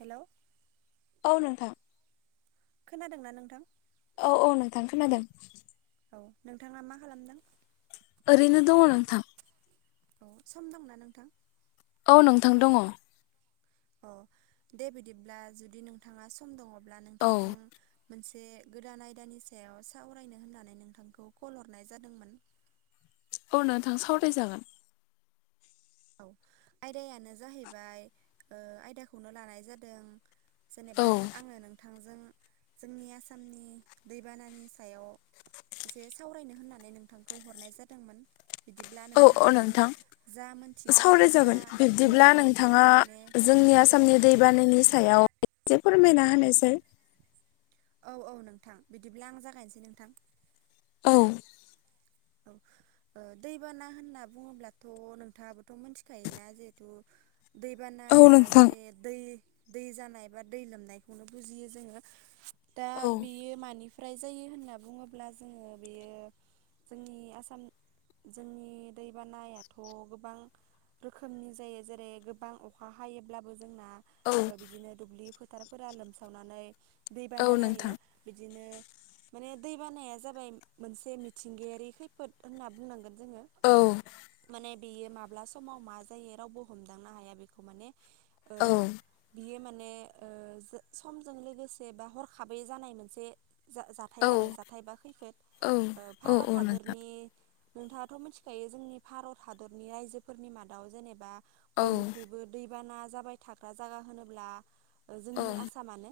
Hello. औ नोंथां। खोनादोंना नोंथां? औ औ नोंथां खोनादों। औ नोंथाङा मा खालामदों? ओरैनो दङ नोंथां। अ सम दंना नोंथां? औ नोंथां दङ। अ दे बिदिब्ला जुदि नोंथाङा सम दङब्ला नोंथांजों मोनसे से गोदान आयदानि सायाव साावरायनो होननानै नोंथांखौ कल हरनाय जादोंमोन। अ नोंथां सावराय जागोन। औ आयदायानो जाहैबाय ओ आयदाखौनो लानाय जादों औ जेनेबा जो आङो नोंथांजों जोंनि आसामनि दैबानानि सायाव जे सावरायनो होननानै नोंथांखौ हरनाय जादोंमोन। बिदिब्ला नोंथाङाबो जा मोन सावराय जागोन बिब्दिब्ला नोंथाङा माने जोंनि औ आसामनि दैबानायनि सायाव एसे फोरमायना होनायसाय औ औ नोंथां बिदिब्ला आं जागायनोसै नोंथां। औ। औ। ओ दैबाना होनना बुङोब्लाथ' नोंथाङाबोथ' मिथिखायोना जिहेथु औ दैबानाया नोंथां जेरै दै दै जानाय बा दै लोमनायखौनो बुजियो जोङो दा औ बियो मानि फ्राय जायो होनना बुङोब्ला जोङो बियो जोंनि आसाम जोंनि दैबानायाथ' गोबां रोखोमनि जायो जेरै गोबां अखा हायोब्लाबो जोंना औ ओ बिदिनो दुब्लि फोथारफोरा लोमसावनानै औ दैबाना नोंथां जायो बिदिनो माने दैबानाया जाबाय मोनसे मि थिंगायारि खैफोद होनना बुंनांगोन जोङो औ माने बियो माब्ला समाव मा जायो रावबो हमदांनो हाया बिखौ माने ओ औ बियो माने ने ओ जो समजों लोगोसे बा हरखाबै जानाय मोनसे जा औ जाथाय आरो जाथायबा खैफोद औ ओ औ भारत औ नोंथां हादोरनि नोंथाङाथ' मिथिखायो जोंनि भारत हादरनि रायजोफोरनि मादाव जेनेबा औ बयनिख्रुइबो दैबाना जाबाय थाग्रा जागा होनोब्ला ओ औ जोंनि आसामानो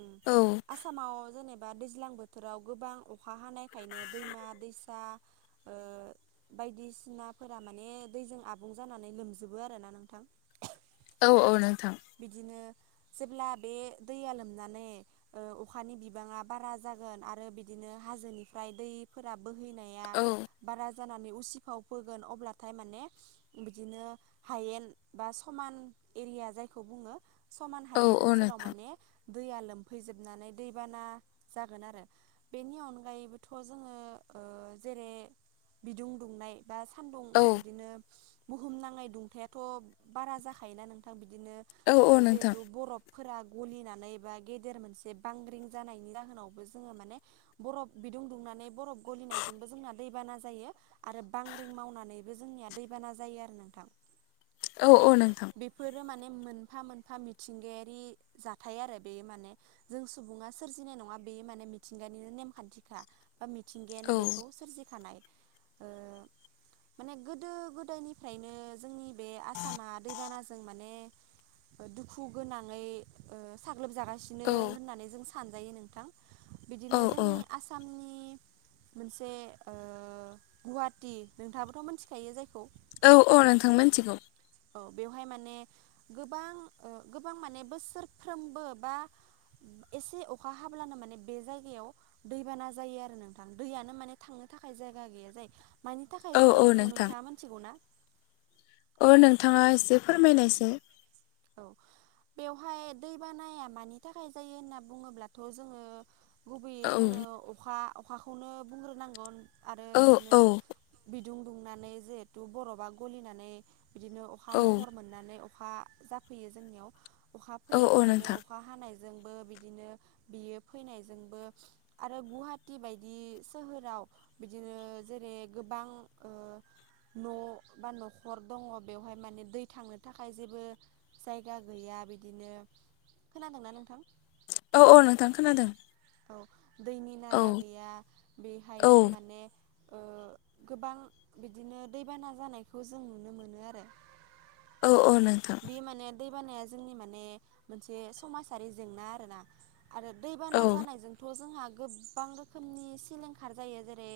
उम औ आसामाव जेनेबा बा दैज्लां बोथोराव गोबां अखा हानाय खायनो दैमा दैसा ओ बायदिसिनाफोरा माने दैजों आबुं जानानै लोमजोबो आरो ना नोंथां। औ औ। नोंथां बिदिनो जेब्ला बे दैया लोमनानै ओ अखानि बिबाङा बारा जागोन आरो बिदिनो नो हाजोनिफ्राय दैफोरा बोहैनाया औ बारा जा जानानै उसिफाव फोगोन अब्लाथाय माने बिदिनो हायेन बा समान एरिया जायखौ बुङो समान औ हायेन औ ओनसोलाव नोंथां माने दैया लोमफैजोबनानै दैबाना जागोन आरो बेनि अनगायैबोथ' जोङो ओ जेरै बिदुं दुंनाय बा सान्दुं औ बिदिनो बुहुम नाङै दुंथाइयाथ' बारा जाखायोना नोंथां बिदिनो औ औ ओ नोंथां जिहेतु बरफ फोरा गलिनानै बा गेदेर मोनसे बांग्रिं जानायनि जाहोनावबो जोङो माने बरफ दुं दुंनानै बरफ गलिनायजोंबो जोंना दै दैबाना जायो आरो बांग्रिं मावनानैबो जोंनिया दैबाना जायो आरो नोंथां औ माने नोंथां बेफोरो माने मोन मोनफा मोनफा मिथिंगायारि जाथाय आरो बे माने जों सुबुङा सोरजिनाय नङा बे माने मिथिंगानिनो नेमखान्थिखा बा मिथिंगायानो औ बेखौ सोरजिखानाय ओ माने गोदो गोदायनिफ्रायनो जोंनि बे आसामा दैबानाजों माने दुखु गोनाङै ओ साग्लोबजागासिनो औ होननानै जों सानजायो नोंथां औ बिदिनो औ जोंनि आसामनि मोनसे ओ गुवाहाटी नोंथाङाबोथ' मोनथिखायो जायखौ औ औ नोंथां मिथिगौ। औ बेवहाय माने गोबां ओ गोबां माने बोसोरफ्रोमबो बा एसे अखा हाब्लानो माने बे जायगायाव दैबाना जायो आरो नोंथां दैयानो माने थांनो थाखाय जायगा गैया जायो मानि थाखाय औ जायो औ बेखौ नोंथाङा मोनथिगौ ना ओ नोंथाङा एसे फोरमायनायसाय औ बेवहाय दै बानाया मानि थाखाय जायो होनना बुङोब्लाथ' जोङो गुबैयै औ जोङो अखा अखाखौनो बुंग्रोनांगौ आरो औ बिदिनो औ दुं दुंनानै जिहेथु बरफा गलिनानै बिदिनो अखा औ महर मोननानै अखा जा फैयो जोंनियाव अखा औ फैयो औ बिदिनो नोंथां अखा हानाय जोंबो बिदिनो बियो फैनायजोंबो आरो गुवाहाटी बायदि सोहोराव बिदिनो जेरै गोबां ओ न' बा नख'र दङ बेवहाय माने दै थांनो थाखाय जेबो जायगा गैया बिदिनो खोनादोंना नोंथां औ औ नोंथां खोनादों। औ दैनि औ नाला गैया औ बेहायनो माने ओ गोबां बिदिनो दैबाना जानायखौ जों नुनो मोनो आरो औ औ नों बे माने दैबानाया जोंनि माने मोनसे समाजारि जेंना आरो ना आरो दैबाना औ जानायजोंथ' जोंहा गोबां रोखोमनि सिलिंखार जायो जेरै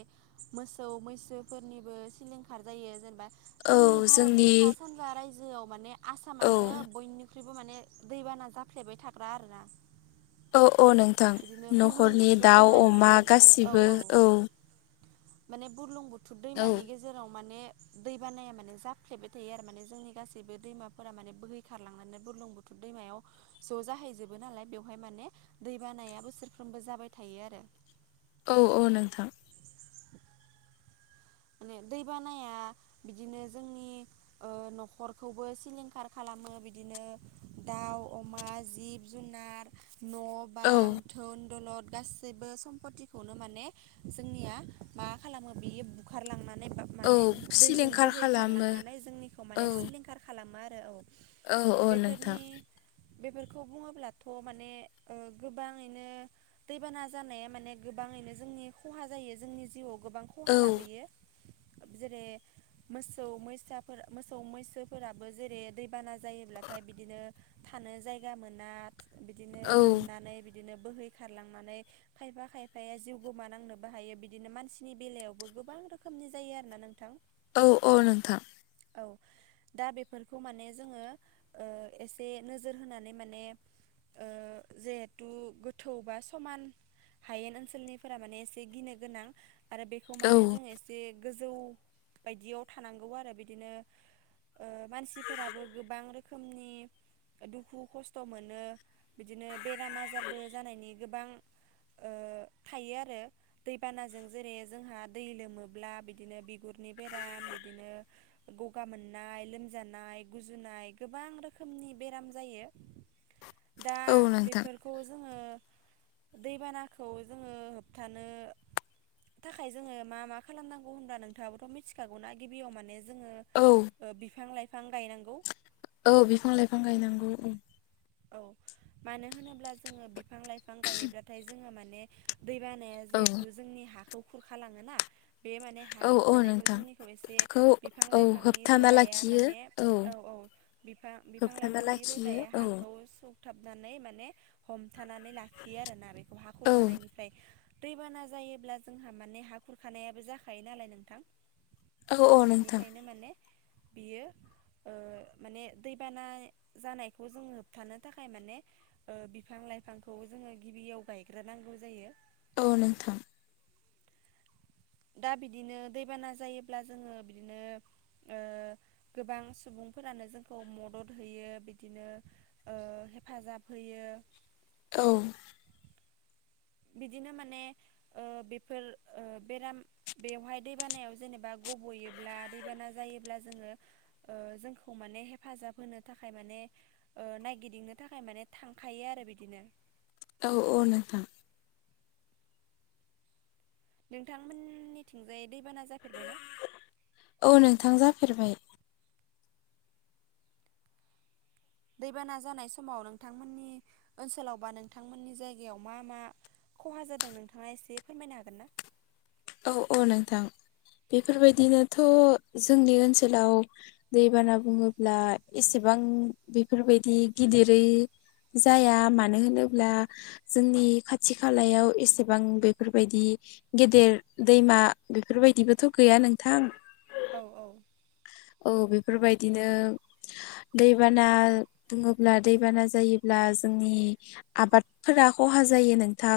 मोसौ मैसोफोरनिबो सिलिंखार जेनबा जोंनि भारतनि सा सानजा रायजोआव माने औ आसामानो बनिख्रुइ ख्रुइबो माने दैबाना जाफ्लेबाय थाग्रा आरो ना औ औ नोंथां बुरलुं नख'रनि बुथुर दाउ अमा दैमानिफ्रायबो औ गासिबो औ। माने बुरलुंबुथुर औ दैमानि गेजेराव माने दै बानाया मानो जाफ्लेबाय थायो आरो माने जोंनि गासैबो दैमा फोरा माने बोहै खारलांनानै बुरलुं बुथुर दैमायाव ज' जाहैजोबो नालाय बेवहाय माने दैबान नाया बोसोरफ्रोमबो जाबाय थायो आरो औ औ नोंथां। माने दैबानाया बिदिनो जोंनि ओ न'खरखौबो सिलिंखार खाला खामो बिदिनो दाउ अमा जिब जुनार न' औ बां थोन दलद गासैबो सम्पतिखौनो माने जोंनिया मा खालामो बियो बुखारलांना माने बा औ माने दैजों सिलिंखार खालामो बोहैखारलांनानै जोंनिखौ औ माने सिलिंखार खालामा औ औ नोंथां। बेफोरखौ बुङोब्लाथ' माने ओ गोबाङैनो दैबाना जानाया माने गोबां ङैनो जोंनि खहा जायो। जोंनि जिउआव गोबां खहा औ लाबोयो। जेरै मोसौ मैसाफोर मोसौ मैसोफोराबो जेरै दैबाना जायोब्लाथाय बिदिनो थानो जायगा मोना बिदिनो औ लोमनानै बिदिनो बोहै खारलांनानै खायफा खायफाया जिउ गोमानांनोबो हायो बिदिनो मानसिनि बेलायावबो गोबां रो खोमनि जायो आरो ना नोंथां। औ औ नोंथां। औ। दा बेफोरखौ माने जोङो ओ एसे नोजोर होनानै माने ओ जेहेथु गोथौ बा समान हायेन ओनसोलनिफोरा माने एसे गिनो गोनां। आरो बेखौ औ माने जों एसे गोजौ बायदियाव थानांगौ आरो बिदिनो ओ मानसिफोराबो गोबां रोखोमनि दुखु खस्थ' मोनो बिदिनो बेराम आजारबो जानायनि गोबां ओ थायो आरो दैबानाजों जेरै जोंहा दै लोमो ब्ला बिदिनो बिगुरनि बेराम बिदिनो गगा मोननाय, लोमजानाय, गुजुना नाय गोबां रोखोमनि बेराम जायो। दा औ नोंथां बेफोरखौ जोङो दैबानाखौ जोङो होबथानो थाखाय जोङो मा मा खालामनांगौ होनब्ला नोंथाङाबोथ' मिथिखागौ ना गिबियाव माने जोङो औ ओ बिफां लाइ फां गायनांगौ। औ बिफां लाइफां गायनांगौ ओंम। औ मानो होनोब्ला जोङो बिफां लाइफां गायोब्लाथाय जोङो माने दैबानाया जिहेथु औ जोंनि हाखौ खुरखालाङो ना बे माने हा औ औ खुरखानायखौ नोंथां जोंनिखौ एसे खौ बिफां औ लाइफांनि होबथाना रोदाया लाखियो माने औ औ बिफा बिफां होबथाना लाइफांनि लाखियो रोदाया औ हाखौ सु थाबनानै माने हमथानानै लाखियो आरो ना बेखौ हा औ खुरखानायनिफ्राय दैबाना जायोब्ला जोंहा माने हा खुरखानायाबो जाखायो नालाय नोंथां। औ औ नोंथां बेनिखायनो माने बियो ओ माने दैबाना जानायखौ जों होबथानो थाखाय माने ओ बिफां लाइफांखौ जोङो गिबियाव गायग्रोनांगौ जायो। औ नोंथां। दा बिदिनो दैबाना जायोब्ला जोङो बिदिनो ओ गोबां सुबुंफोरानो जोंखौ मदद होयो बिदिनो ओ हेफाजाब होयो। औ। बिदिनो माने ओ बेफोर ओ बेराम बेवहाय दै बानायाव जेनेबा गब'योब्ला दैबाना जायोब्ला जोङो ओ जोंखौ माने हेफाजाब होनो थाखाय माने ओ नायगिदिंनो थाखाय माने थांखायो आरो बिदिनो। औ औ नोंथां। नोंथांमोननिथिंजाय दैबाना जाफेरबायना औ नोंथां जाफेरबाय। दैबाना जानाय समाव नोंथांमोननि ओनसोलाव बा नोंथांमोननि जायगायाव मा मा खहा जादों नोंथाङा एसे फोरमायनो हागोन ना? औ औ नोंथां। बेफोरबायदिनोथ' जोंनि ओनसोलाव दैबाना बुङोब्ला एसे बां बेफोरबायदि गिदिरै जाया। मानो होनोब्ला जोंनि खाथि खालायाव एसेबां बेफोरबायदि गेदेर दैमा बेफोरबायदिबोथ' गैया नोंथां। औ औ औ बेफोरबायदिनो दैबाना दुङोब्ला दैबाना जायोब्ला जोंनि आबादफोरा खहा जायो नोंथा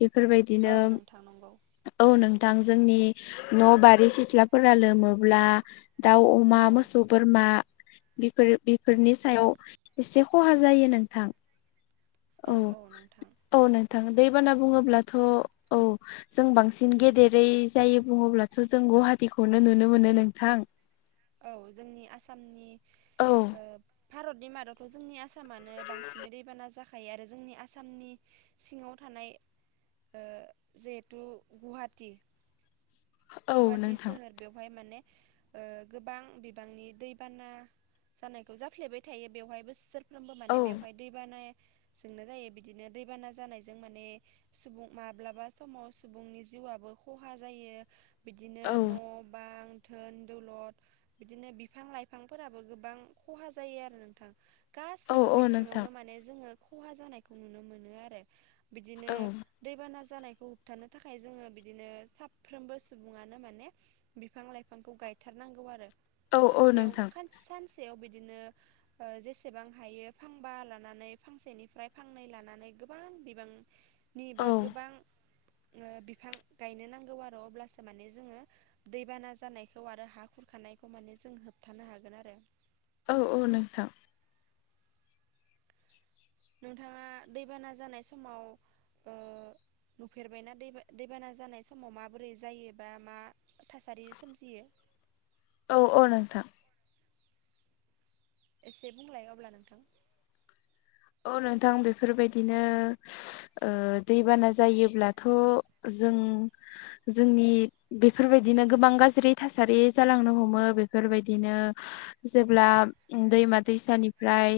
बेफोरबायदिनो औ नोंथां नंगौ औ नों थां जोंनि न' बारि सिथ्लाफोरा लोमोब्ला दाउ, अमा, औ मोसौ, बोरमा बेफोर बेफोरनि सायाव एसे खहा जायो नोंथां औ औ नोंथां दैबाना बुङोब्लाथ' औ जों बांसिन गेदेर जेरै जायो बुङोब्लाथ' जों गुवाहाटिखौनो नुनो मोनो नोंथां। औ जोंनि आसामनि औ भारतनि मादावथ' जोंनि आसाम आसामानो बांसिनै दैबाना जाखायो आरो जोंनि आसामनि सिङाव थानाय जिहेथु गुवाहाटि औ गुवाहाटि नोंथां सोहोर बेवहाय माने ओ गोबां बिबांनि दैबाना जानायखौ जाफ्लेबाय थायो बेवहाय बोसोर [unintelligible] माने औ बेवहाय दै बानाया जोंनो जायो बिदिनो दैबाना जानायजों माने सुबुं माब्लाबा समाव सुबुंनि जिउ औबो खहा जायो बिदिनो औ न' बां धोन दौलधद बिदिनो बिफां लाइफांफोराबो गोबां खहा जायो आरो नोंथां औ गासैबो औ नोंथां बिथिङावनो माने जोङो खहा जानायखौ नुनो मोनो आरो बिदिनो औ दैबाना जानाय खौ होबथनो थाखाय जोङो बिदिनो साफ्रोमबो सुबुनो माने बिफां लाइफांखौ गायथारनांगौ औ औ फांसेयाव नोंथां सानसे याव बिदिनो जेसेबां हायो फांबा लानानै फांसेनिफ्राय फांनै लानानै गोबां बिबांनि औ बा गोबां बिफां गायनो नांगौ आरो अब्लासो माने जोङो दैबाना जानायखौ आरो हा खुरखानायखौ माने जों होबथानो हागोन आरो औ औ नोंथां। नोंथाङा दैबाना जानाय समाव ओ नुफेरबायना दैबाना जानाय समाव माबोरै जायो बा मा थासारि सोमजियो? औ औ नोंथां। एसे बुंलाया अब्ला नोंथां? औ नोंथां बेफोरबायदिनो ओ दैबाना जायोब्लाथ' जों उम जोंनि बेफोरबायदिनो गोबां गाज्रि थासारि जालांनो हमो बेफोर बाय यदिनो जेब्ला दैमा दैसानिफ्राय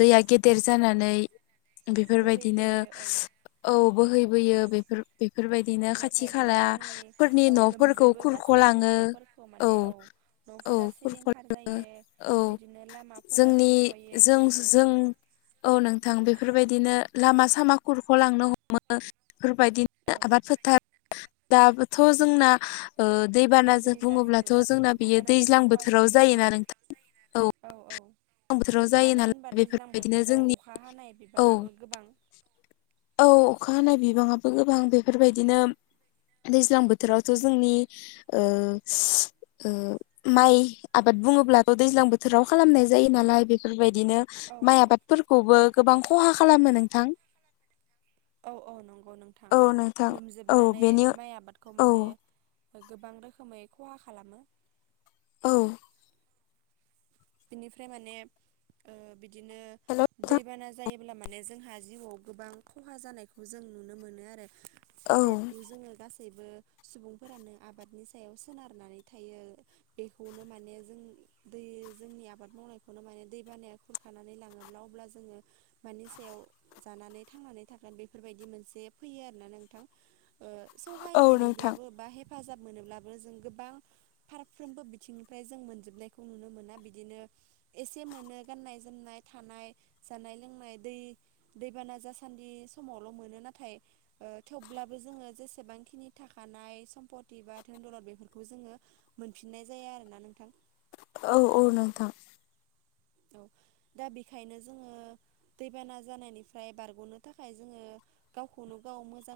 दैया गेदेर जानानै बेफोरबायदिनो बोहैबोयो औ औ बोहैबोयो बेफोर बेफोरबायदिनो खाथि अब्लाथाय माने खाला जोंनि फोरनि औ न'फोरखौ लोमजोबो गासैबो खुरख'लाङो न'फोरखौ औ माने औ न'फोरा खुरख सिलिंखार लाङो जायो औ बिदिनो लामाफोरा जोंनि खुरख'यो जों बिदिनो जों औ नोंथां बेफोरबायदिनो लामा सामा खुरख'लांनो हमो। बेफोरबायदिनो औ आबाद फोथार दाबोथ' जोंना ओ दैबानाजों गाज्रि जाजोबो बुङोब्लाथ' गासैबो जोंना बियो दैबानाजों दैज्लां खहा बोथोराव जाजोबो जायोना नोंथां औ दैज्लां बोथोराव जायो मानो होनबा नालाय दैज्लां बेफोरबायदिनो बोथोराव जोंनि अखा हानाय औ बिबाङाबो गोबां [inaudible] औ अखा हानाय बिबाङाबो गोबां बेफोरबायदिनो दैज्लां बोथोरावथ' जोंनि माइ आबाद बुङोब्लाथ' दैज्लां बोथोराव खालामनाय जायो नालाय बेफोरबायदिनो औ माइ औ आबादफोरखौबो गोबां खहा खालामो नोंथां औ औ नंगौ नोंथां औ नोंथां औ लोमजोबनानै बेनि माइ आबादखौ औ माने गोबां रोखोमै खहा खालामो औ। बिनिफ्राय माने बिदिनो हेल' नोंथां दैबाना जायो। अब्ला माने जोंहा जिउआव गोबां खहा जानायखौ जों नुनो मोनो आरो। औ जिहेतु' जोङो गासैबो गासैबो सुबुंफोरानो आबादनि सायाव सोनारनानै थायो बेखौनो माने जों दै जोंनि आबाद मावनायखौनो माने दैबानाया खुरखानानै लाङोब्ला अब्ला जोङो मानि सायाव जा नानै थांनानै थागोन बेफोरबायदि मोनसे फैयो आरोना नोंथां। ओ सहाय औ नोंथां मोनोब्लाबो बा हेफ हेफाजाब मोनोब्लाबो जों गोबां फारफ्रोमबो बिथिंनिफ्राय जों मोनजोबनायखौ नुनो मोना बि इसे मोनो गाननाय जोमनाय थानाय जानाय लोंनाय दै दैबाना जासान्दि समावल' मोनो नाथाय ओ थेवब्लाबो जोङो जेसेबांखिनि थाखानाय सम्पति बा धोन दौलद बेफोरखौ जोङो मोनफिननाय जाया आरो ना नोंथां। औ औ नोंथां। दा बेखायनो जोङो दैबाना जानायनिफ्राय बारग'नो थाखाय जोङो गावखौनो गाव मोजां